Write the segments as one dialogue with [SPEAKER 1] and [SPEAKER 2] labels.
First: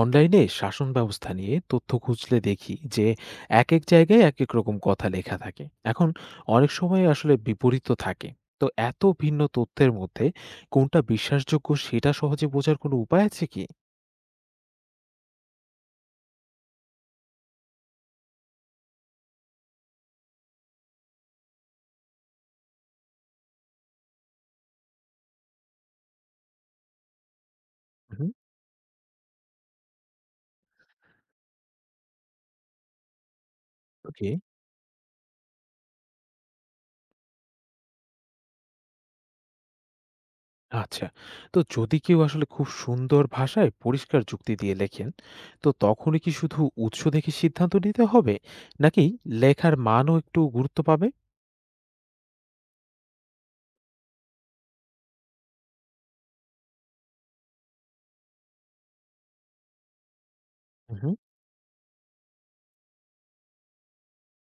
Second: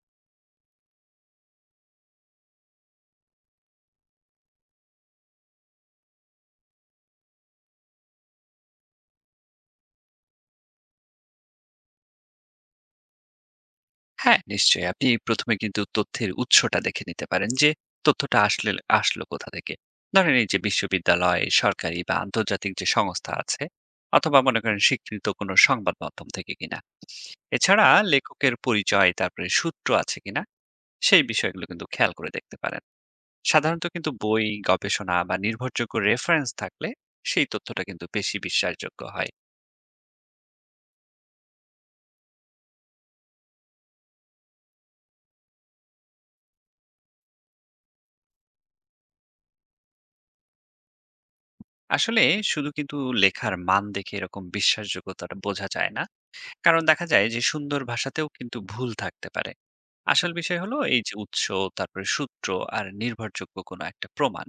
[SPEAKER 1] অনলাইনে শাসন ব্যবস্থা নিয়ে তথ্য খুঁজলে দেখি যে এক এক জায়গায় এক এক রকম কথা লেখা থাকে এখন অনেক সময় আসলে বিপরীত থাকে। তো এত ভিন্ন তথ্যের মধ্যে কোনটা বিশ্বাসযোগ্য সেটা সহজে বোঝার কোনো উপায় আছে কি?
[SPEAKER 2] হ্যাঁ, নিশ্চয়ই। আপনি ১ম এ কিন্তু তথ্যের উৎসটা দেখে নিতে পারেন যে, তথ্যটা আসলে আসলো কোথা থেকে। ধরেন এই যে বিশ্ববিদ্যালয়, সরকারি বা আন্তর্জাতিক যে সংস্থা আছে অথবা মনে করেন স্বীকৃত কোনো সংবাদ মাধ্যম থেকে কিনা। এছাড়া
[SPEAKER 1] হুম,
[SPEAKER 2] লেখকের পরিচয়, তারপরে সূত্র আছে কিনা সেই বিষয়গুলো কিন্তু খেয়াল করে দেখতে পারেন। সাধারণত কিন্তু
[SPEAKER 1] ওকে,
[SPEAKER 2] বই, গবেষণা বা নির্ভরযোগ্য রেফারেন্স থাকলে সেই তথ্যটা কিন্তু বেশি বিশ্বাসযোগ্য হয়।
[SPEAKER 1] আচ্ছা। তো যদি কেউ আসলে খুব সুন্দর ভাষায় পরিষ্কার যুক্তি দিয়ে লেখেন, তো তখনই কি শুধু উৎস দেখে সিদ্ধান্ত নিতে হবে, নাকি লেখার মানও একটু গুরুত্ব পাবে?
[SPEAKER 2] আসলে শুধু কিন্তু লেখার মান দেখে এরকম বিশ্বাসযোগ্যতাটা বোঝা যায় না। কারণ দেখা যায় যে সুন্দর ভাষাতেও কিন্তু ভুল থাকতে পারে। আসল বিষয় হলো এই যে
[SPEAKER 1] হুম।
[SPEAKER 2] উৎস, তারপরে সূত্র আর নির্ভরযোগ্য কোনো একটা প্রমাণ।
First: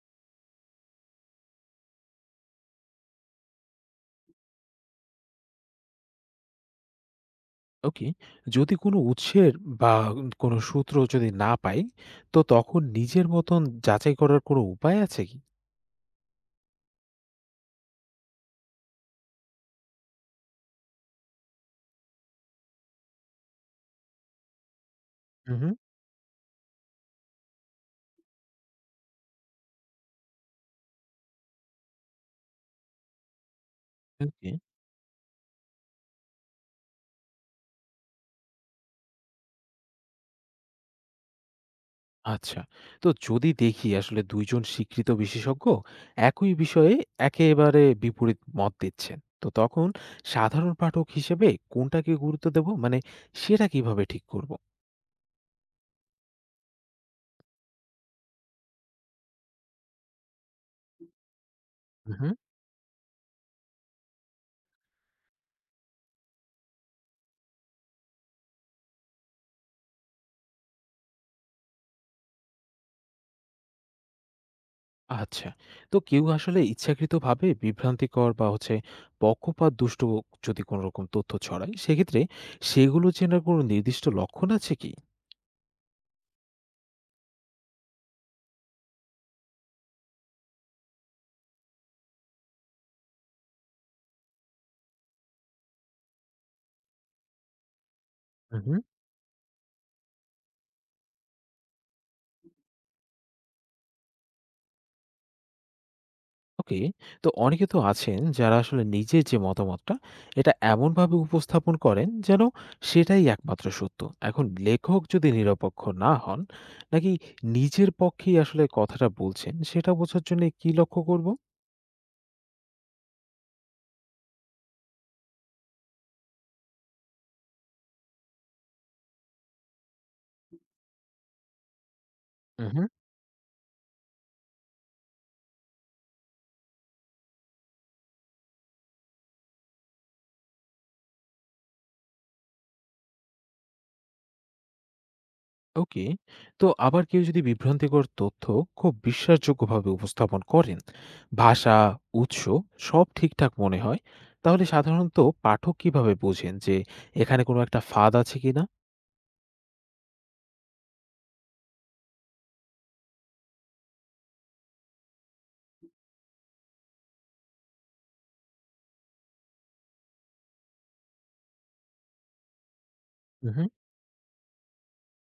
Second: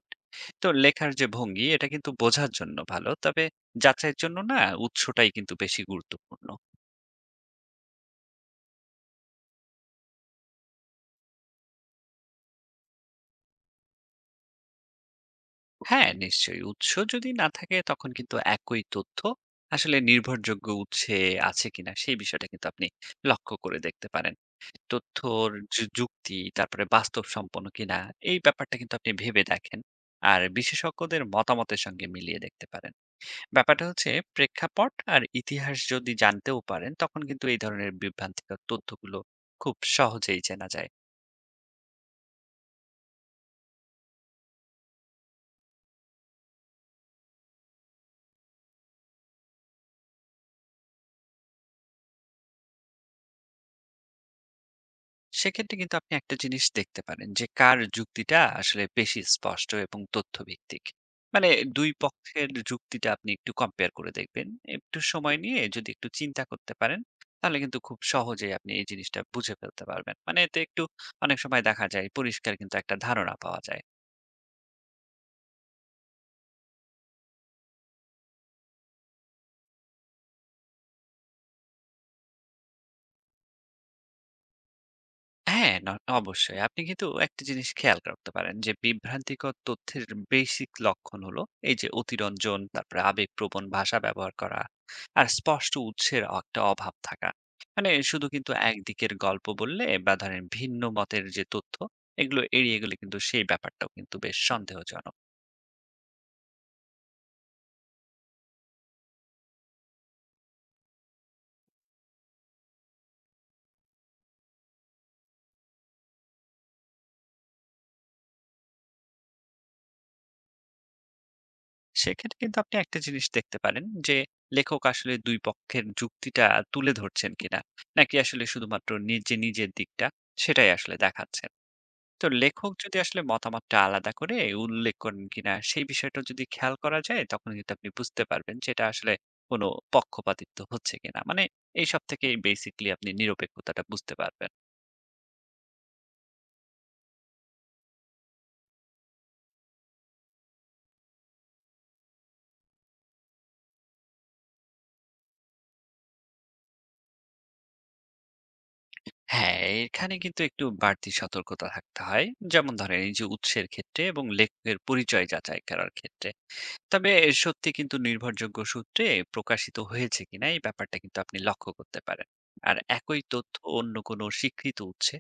[SPEAKER 2] তো লেখার যে ভঙ্গি এটা কিন্তু বোঝার জন্য ভালো। তবে যাচাইয়ের জন্য না, উৎসটাই কিন্তু বেশি গুরুত্বপূর্ণ।
[SPEAKER 1] ওকে। যদি কোনো উৎসের বা কোনো সূত্র যদি না পাই, তো তখন নিজের মতন যাচাই করার কোনো উপায় আছে কি?
[SPEAKER 2] হ্যাঁ, নিশ্চয়ই উৎস যদি না থাকে তখন কিন্তু একই তথ্য আসলে নির্ভরযোগ্য উৎসে আছে কিনা সেই বিষয়টা কিন্তু আপনি লক্ষ্য করে দেখতে পারেন। তথ্যর
[SPEAKER 1] হুম, হুম।
[SPEAKER 2] যে যুক্তি তারপরে বাস্তব সম্পন্ন কিনা এই ব্যাপারটা কিন্তু আপনি ভেবে দেখেন আর বিশেষজ্ঞদের মতামতের সঙ্গে মিলিয়ে দেখতে পারেন। ব্যাপারটা হচ্ছে,
[SPEAKER 1] ওকে,
[SPEAKER 2] প্রেক্ষাপট আর ইতিহাস যদি জানতেও পারেন তখন কিন্তু এই ধরনের বিভ্রান্তিকর তথ্যগুলো খুব সহজেই চেনা যায়।
[SPEAKER 1] আচ্ছা। তো যদি দেখি আসলে ২ জন স্বীকৃত বিশেষজ্ঞ একই বিষয়ে একেবারে বিপরীত মত দিচ্ছেন, তো তখন সাধারণ পাঠক হিসেবে কোনটাকে গুরুত্ব দেব? মানে সেটা কিভাবে ঠিক করব?
[SPEAKER 2] সেক্ষেত্রে কিন্তু আপনি একটা জিনিস দেখতে পারেন যে কার যুক্তিটা আসলে বেশি স্পষ্ট এবং তথ্যভিত্তিক। মানে দুই পক্ষের যুক্তিটা আপনি একটু কম্পেয়ার করে দেখবেন। একটু সময় নিয়ে যদি একটু চিন্তা করতে পারেন তাহলে কিন্তু খুব সহজেই আপনি এই জিনিসটা বুঝে ফেলতে পারবেন। মানে এতে একটু অনেক সময় দেখা যায় পরিষ্কার কিন্তু একটা ধারণা পাওয়া যায়।
[SPEAKER 1] আচ্ছা। তো কেউ আসলে ইচ্ছাকৃতভাবে বিভ্রান্তিকর বা পক্ষপাত দুষ্ট যদি কোনো রকম তথ্য ছড়ায়, সেক্ষেত্রে সেগুলো চেনার কোনো নির্দিষ্ট লক্ষণ আছে কি?
[SPEAKER 2] হ্যাঁ, অবশ্যই। আপনি কিন্তু একটা জিনিস খেয়াল করতে পারেন যে বিভ্রান্তিকর তথ্যের বেসিক লক্ষণ হলো এই যে অতিরঞ্জন, তারপরে আবেগপ্রবণ ভাষা ব্যবহার করা আর স্পষ্ট উৎসের একটা অভাব থাকা। মানে শুধু কিন্তু
[SPEAKER 1] হু, হুম।
[SPEAKER 2] একদিকের গল্প বললে বা ধরেন ভিন্ন মতের যে তথ্য এগুলো এড়িয়ে গেলে কিন্তু সেই ব্যাপারটাও কিন্তু বেশ সন্দেহজনক।
[SPEAKER 1] ওকে। তো অনেকে তো আছেন যারা আসলে নিজের যে মতামতটা, এটা এমনভাবে উপস্থাপন করেন যেন সেটাই একমাত্র সত্য। এখন লেখক যদি নিরপেক্ষ না হন, নাকি নিজের পক্ষেই আসলে কথাটা বলছেন, সেটা বোঝার জন্যে কি লক্ষ্য করব?
[SPEAKER 2] সেক্ষেত্রে কিন্তু আপনি একটা জিনিস দেখতে পারেন যে লেখক আসলে ২ পক্ষের যুক্তিটা তুলে ধরছেন কিনা? নাকি আসলে শুধুমাত্র নিজে নিজের দিকটা সেটাই আসলে দেখাচ্ছেন। তো লেখক যদি আসলে মতামতটা আলাদা করে উল্লেখ করেন কিনা সেই বিষয়টা যদি খেয়াল করা যায় তখন কিন্তু আপনি বুঝতে পারবেন যে এটা আসলে কোনো পক্ষপাতিত্ব হচ্ছে কিনা। মানে এইসব থেকে বেসিকলি আপনি নিরপেক্ষতাটা বুঝতে পারবেন।
[SPEAKER 1] ওকে। তো আবার কেউ যদি বিভ্রান্তিকর তথ্য খুব বিশ্বাসযোগ্যভাবে উপস্থাপন করেন, ভাষা, উৎস সব ঠিকঠাক মনে হয়, তাহলে সাধারণত পাঠক কিভাবে বোঝেন যে এখানে কোনো একটা ফাঁদ আছে কিনা?
[SPEAKER 2] হ্যাঁ, এখানে কিন্তু একটু বাড়তি সতর্কতা থাকতে হয়, যেমন ধরেন এই যে উৎসের ক্ষেত্রে এবং লেখকের পরিচয় যাচাই করার ক্ষেত্রে। তবে সত্যি কিন্তু নির্ভরযোগ্য সূত্রে প্রকাশিত হয়েছে কিনা এই ব্যাপারটা কিন্তু আপনি লক্ষ্য করতে পারেন। আর একই তথ্য
[SPEAKER 1] হুম।
[SPEAKER 2] অন্য কোনো স্বীকৃত উৎসে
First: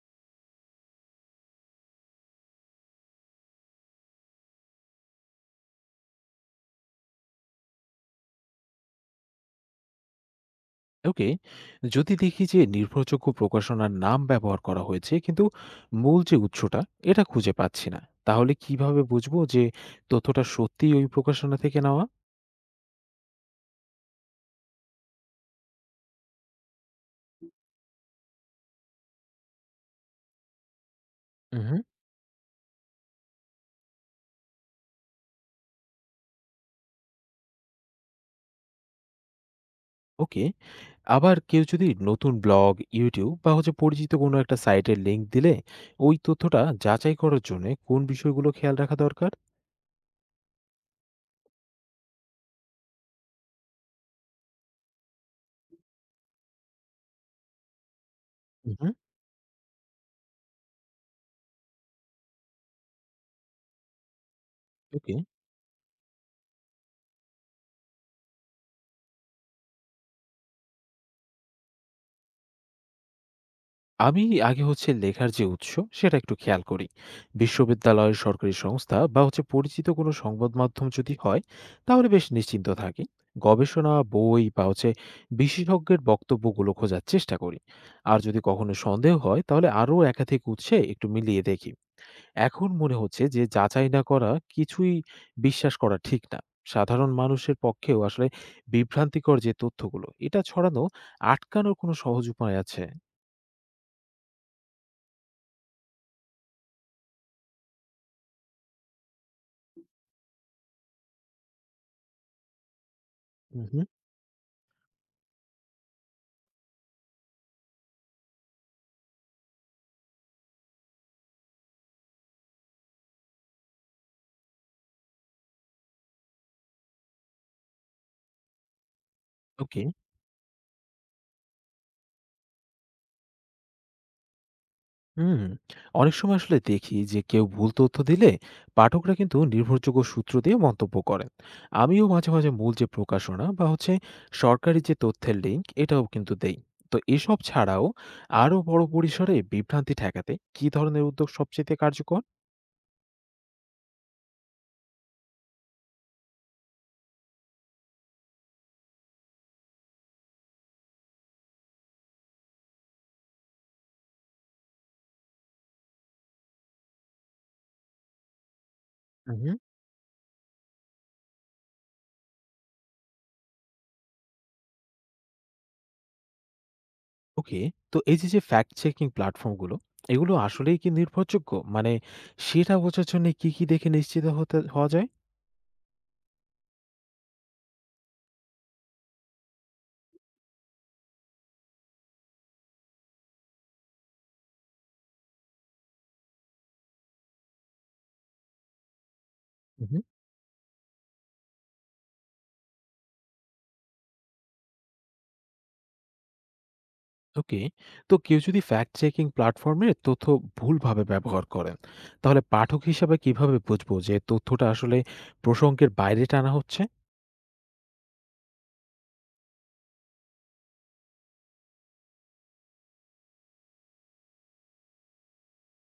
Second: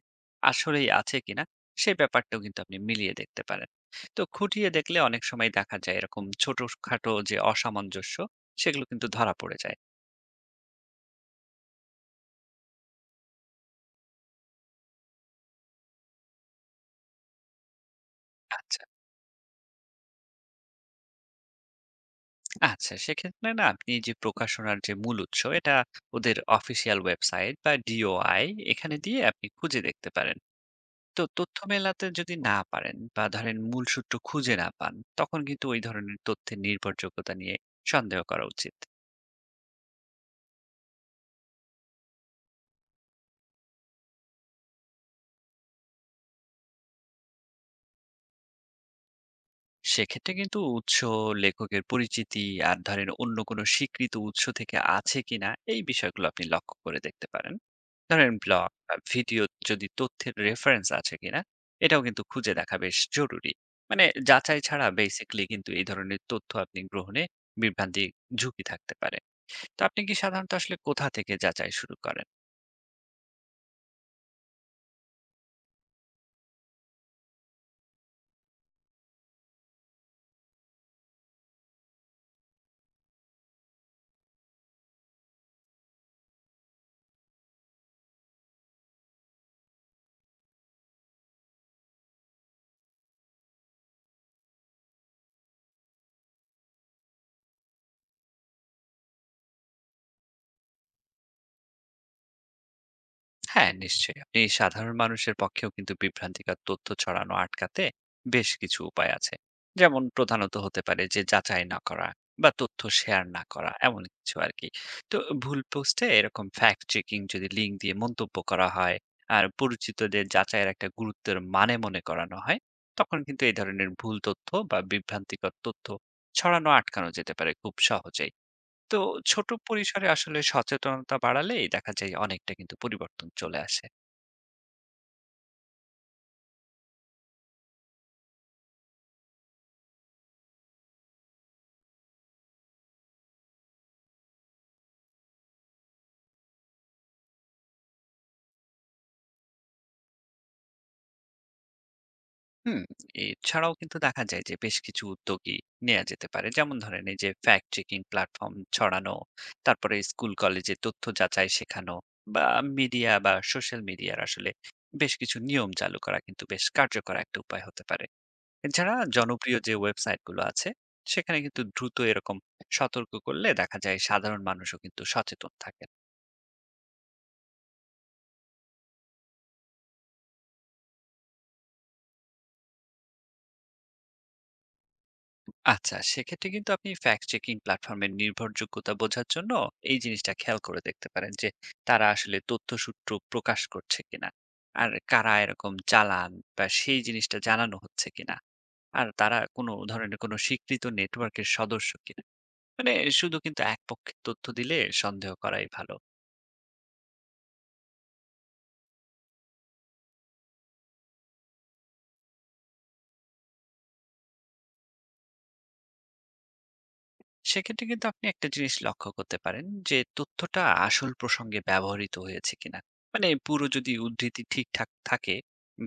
[SPEAKER 2] আসলেই আছে কিনা সেই ব্যাপারটাও কিন্তু আপনি মিলিয়ে দেখতে পারেন। তো খুঁটিয়ে দেখলে অনেক সময় দেখা যায় এরকম ছোটখাটো যে অসামঞ্জস্য সেগুলো কিন্তু ধরা পড়ে যায়।
[SPEAKER 1] ওকে। যদি দেখি যে নির্ভরযোগ্য প্রকাশনার নাম ব্যবহার করা হয়েছে কিন্তু মূল যে উৎসটা এটা খুঁজে পাচ্ছি না, তাহলে
[SPEAKER 2] আচ্ছা,
[SPEAKER 1] কিভাবে বুঝবো যে তথ্যটা সত্যিই ওই প্রকাশনা থেকে নেওয়া?
[SPEAKER 2] আচ্ছা সেক্ষেত্রে না আপনি যে প্রকাশনার যে মূল উৎস এটা ওদের অফিসিয়াল ওয়েবসাইট বা ডিওআই এখানে দিয়ে আপনি খুঁজে দেখতে পারেন। তো তথ্য মেলাতে যদি না পারেন বা ধরেন মূল সূত্র খুঁজে না পান তখন কিন্তু ওই ধরনের তথ্যের নির্ভরযোগ্যতা নিয়ে সন্দেহ করা উচিত।
[SPEAKER 1] ওকে। আবার কেউ যদি নতুন ব্লগ, YouTube বা পরিচিত কোনো একটা সাইটের লিংক দিলে ওই তথ্যটা যাচাই করার জন্যে কোন বিষয়গুলো খেয়াল রাখা দরকার?
[SPEAKER 2] সেক্ষেত্রে কিন্তু উৎস, লেখকের পরিচিতি আর ধরেন অন্য কোনো স্বীকৃত উৎস থেকে আছে কিনা এই বিষয়গুলো আপনি লক্ষ্য করে দেখতে পারেন। ধরেন ব্লগ
[SPEAKER 1] উম হুম।
[SPEAKER 2] বা ভিডিও যদি তথ্যের রেফারেন্স আছে কিনা এটাও কিন্তু খুঁজে দেখা বেশ জরুরি। মানে যাচাই ছাড়া
[SPEAKER 1] ওকে।
[SPEAKER 2] বেসিকলি কিন্তু এই ধরনের তথ্য আপনি গ্রহণে বিভ্রান্তি, ঝুঁকি থাকতে পারে। তো আপনি কি সাধারণত আসলে কোথা থেকে যাচাই শুরু করেন?
[SPEAKER 1] আমি আগে লেখার যে উৎস সেটা একটু খেয়াল করি। বিশ্ববিদ্যালয়, সরকারি সংস্থা বা পরিচিত কোনো সংবাদ মাধ্যম যদি হয়, তাহলে বেশ নিশ্চিন্ত থাকি। গবেষণা, বই বা বিশেষজ্ঞের বক্তব্যগুলো খোঁজার চেষ্টা করি। আর যদি কখনো সন্দেহ হয় তাহলে আরও একাধিক উৎসে একটু মিলিয়ে দেখি। এখন মনে হচ্ছে যে যাচাই না করা কিছুই বিশ্বাস করা ঠিক না। সাধারণ মানুষের পক্ষেও আসলে বিভ্রান্তিকর যে তথ্যগুলো, এটা ছড়ানো আটকানোর কোনো সহজ উপায় আছে?
[SPEAKER 2] হ্যাঁ, নিশ্চয়ই। আপনি সাধারণ মানুষের পক্ষেও কিন্তু বিভ্রান্তিকর তথ্য ছড়ানো আটকাতে বেশ কিছু উপায় আছে। যেমন প্রধানত হতে পারে যে যাচাই না করা বা তথ্য শেয়ার না
[SPEAKER 1] হুম,
[SPEAKER 2] করা এমন কিছু আরকি। তো ভুল পোস্টে এরকম ফ্যাক্ট চেকিং যদি লিঙ্ক দিয়ে মন্তব্য করা হয় আর পরিচিতদের যাচাইয়ের একটা গুরুত্বের মানে মনে করানো হয়, তখন কিন্তু এই ধরনের ভুল তথ্য বা বিভ্রান্তিকর তথ্য ছড়ানো আটকানো যেতে পারে খুব সহজেই। তো ছোট
[SPEAKER 1] ওকে,
[SPEAKER 2] পরিসরে আসলে সচেতনতা বাড়ালেই দেখা যায় অনেকটা কিন্তু পরিবর্তন চলে আসে।
[SPEAKER 1] হুম। অনেক সময় আসলে দেখি যে কেউ ভুল তথ্য দিলে পাঠকরা কিন্তু নির্ভরযোগ্য সূত্র দিয়ে মন্তব্য করেন। আমিও মাঝে মাঝে মূল যে প্রকাশনা বা সরকারি যে তথ্যের লিংক এটাও কিন্তু দেই। তো এসব ছাড়াও আরো বড় পরিসরে বিভ্রান্তি ঠেকাতে কি ধরনের উদ্যোগ সবচেয়ে কার্যকর?
[SPEAKER 2] হুম, এছাড়াও কিন্তু দেখা যায় যে বেশ কিছু উদ্যোগই নেওয়া যেতে পারে, যেমন ধরেন এই যে ফ্যাক্ট চেকিং প্ল্যাটফর্ম ছড়ানো, তারপরে স্কুল কলেজে তথ্য যাচাই শেখানো, বা মিডিয়া বা সোশ্যাল মিডিয়ার আসলে বেশ কিছু নিয়ম চালু করা কিন্তু বেশ কার্যকর একটা উপায় হতে পারে। এছাড়া জনপ্রিয় যে ওয়েবসাইট গুলো আছে সেখানে কিন্তু দ্রুত এরকম সতর্ক করলে দেখা যায় সাধারণ মানুষও কিন্তু সচেতন থাকে।
[SPEAKER 1] ওকে। তো এই যে, যে, ফ্যাক্ট চেকিং প্ল্যাটফর্ম গুলো, এগুলো আসলেই কি নির্ভরযোগ্য? মানে সেটা বোঝার জন্য কি দেখে নিশ্চিত হতে হওয়া যায়?
[SPEAKER 2] আচ্ছা, সেক্ষেত্রে কিন্তু আপনি ফ্যাক্ট চেকিং প্ল্যাটফর্মের নির্ভরযোগ্যতা বোঝার জন্য এই জিনিসটা খেয়াল করে দেখতে পারেন যে তারা আসলে তথ্যসূত্র প্রকাশ করছে কিনা, আর কারা এরকম চালান বা সেই জিনিসটা জানানো হচ্ছে কিনা, আর তারা কোনো
[SPEAKER 1] উহু।
[SPEAKER 2] ধরনের কোনো স্বীকৃত নেটওয়ার্কের সদস্য কিনা। মানে শুধু কিন্তু এক পক্ষের তথ্য দিলে সন্দেহ করাই ভালো।
[SPEAKER 1] ওকে। তো কেউ যদি ফ্যাক্ট চেকিং প্ল্যাটফর্ম এর তথ্য ভুলভাবে ব্যবহার করেন, তাহলে পাঠক হিসাবে কিভাবে বুঝবো যে, তথ্যটা আসলে প্রসঙ্গের বাইরে টানা হচ্ছে?
[SPEAKER 2] সেক্ষেত্রে কিন্তু আপনি একটা জিনিস লক্ষ্য করতে পারেন যে তথ্যটা আসল প্রসঙ্গে ব্যবহৃত হয়েছে কিনা, মানে পুরো যদি উদ্ধৃতি ঠিকঠাক থাকে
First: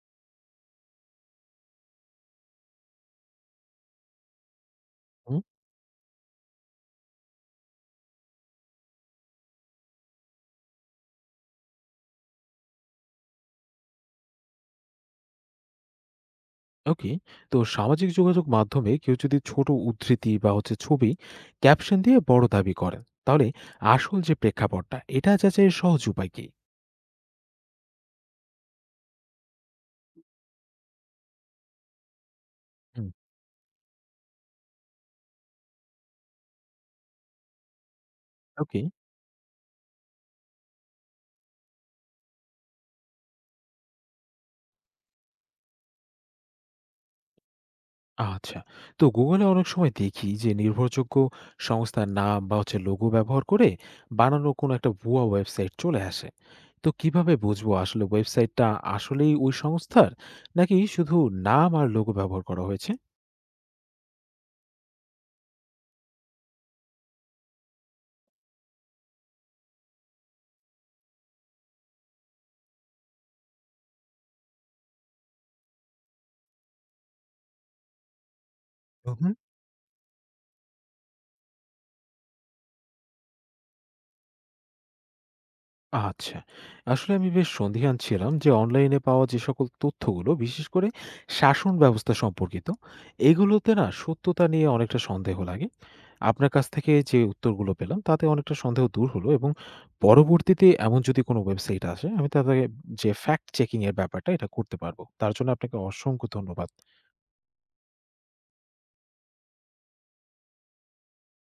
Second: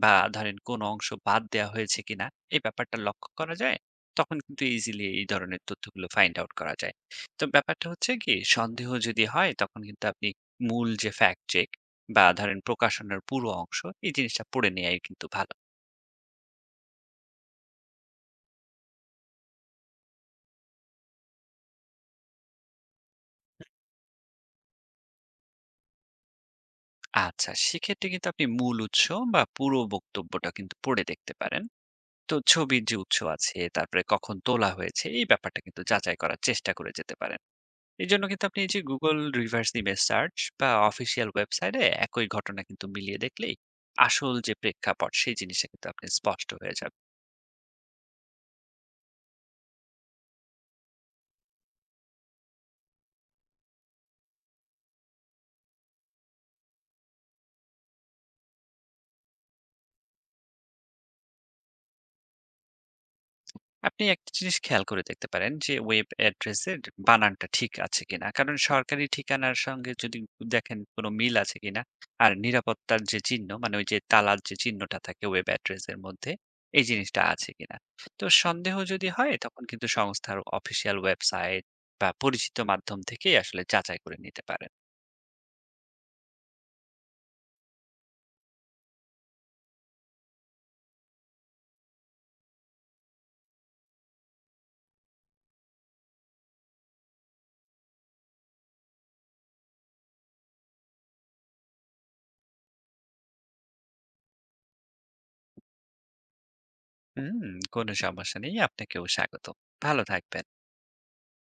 [SPEAKER 2] বা ধরেন কোন অংশ বাদ দেওয়া হয়েছে কিনা এই ব্যাপারটা লক্ষ্য করা যায়, তখন কিন্তু ইজিলি এই
[SPEAKER 1] হুম।
[SPEAKER 2] ধরনের তথ্যগুলো ফাইন্ড আউট করা যায়। তো ব্যাপারটা হচ্ছে কি, সন্দেহ যদি হয় তখন কিন্তু আপনি মূল যে ফ্যাক্ট চেক বা ধরেন প্রকাশনার পুরো অংশ এই জিনিসটা পড়ে নেওয়াই কিন্তু ভালো।
[SPEAKER 1] ওকে। তো সামাজিক যোগাযোগ মাধ্যমে কেউ যদি ছোট উদ্ধৃতি বা ছবি ক্যাপশন দিয়ে বড় দাবি করেন, তাহলে আসল যে প্রেক্ষাপটটা এটা যাচাইয়ের সহজ উপায় কি?
[SPEAKER 2] আচ্ছা, সেক্ষেত্রে কিন্তু আপনি মূল উৎস বা পুরো বক্তব্যটা কিন্তু পড়ে দেখতে পারেন। তো ছবির যে
[SPEAKER 1] হুম।
[SPEAKER 2] উৎস আছে তারপরে কখন তোলা হয়েছে এই ব্যাপারটা কিন্তু যাচাই করার চেষ্টা করে যেতে পারেন। এই জন্য কিন্তু আপনি এই যে
[SPEAKER 1] okay.
[SPEAKER 2] Google reverse image search বা অফিসিয়াল ওয়েবসাইটে একই ঘটনা কিন্তু মিলিয়ে দেখলেই আসল যে প্রেক্ষাপট সেই জিনিসটা কিন্তু আপনি স্পষ্ট হয়ে যাবে।
[SPEAKER 1] আচ্ছা। তো Google এ অনেক সময় দেখি যে নির্ভরযোগ্য সংস্থার নাম বা লোগো ব্যবহার করে বানানো কোনো একটা ভুয়া ওয়েবসাইট চলে আসে। তো কিভাবে বুঝবো আসলে ওয়েবসাইটটা আসলেই ওই সংস্থার, নাকি শুধু নাম আর লোগো ব্যবহার করা হয়েছে?
[SPEAKER 2] আপনি একটা জিনিস খেয়াল করে দেখতে পারেন যে ওয়েব অ্যাড্রেসের বানানটা ঠিক আছে কিনা, কারণ সরকারি ঠিকানার সঙ্গে যদি দেখেন কোনো মিল আছে কিনা, আর নিরাপত্তার যে চিহ্ন মানে ওই যে তালার যে চিহ্নটা থাকে ওয়েব অ্যাড্রেসের মধ্যে এই জিনিসটা আছে কিনা। তো সন্দেহ যদি হয় তখন কিন্তু সংস্থার অফিসিয়াল ওয়েবসাইট বা পরিচিত মাধ্যম থেকেই আসলে যাচাই করে নিতে পারেন।
[SPEAKER 1] আচ্ছা। আসলে আমি বেশ সন্দিহান ছিলাম যে অনলাইনে পাওয়া যে সকল তথ্যগুলো, বিশেষ করে শাসন ব্যবস্থা সম্পর্কিত, এগুলোতে না সত্যতা নিয়ে অনেকটা সন্দেহ লাগে। আপনার কাছ থেকে যে উত্তরগুলো পেলাম তাতে অনেকটা সন্দেহ দূর হলো এবং পরবর্তীতে এমন যদি কোনো ওয়েবসাইট আসে আমি তাদেরকে যে ফ্যাক্ট চেকিং এর ব্যাপারটা এটা করতে পারবো। তার জন্য আপনাকে অসংখ্য ধন্যবাদ।
[SPEAKER 2] হুম, কোনো সমস্যা নেই। আপনাকেও স্বাগত। ভালো থাকবেন।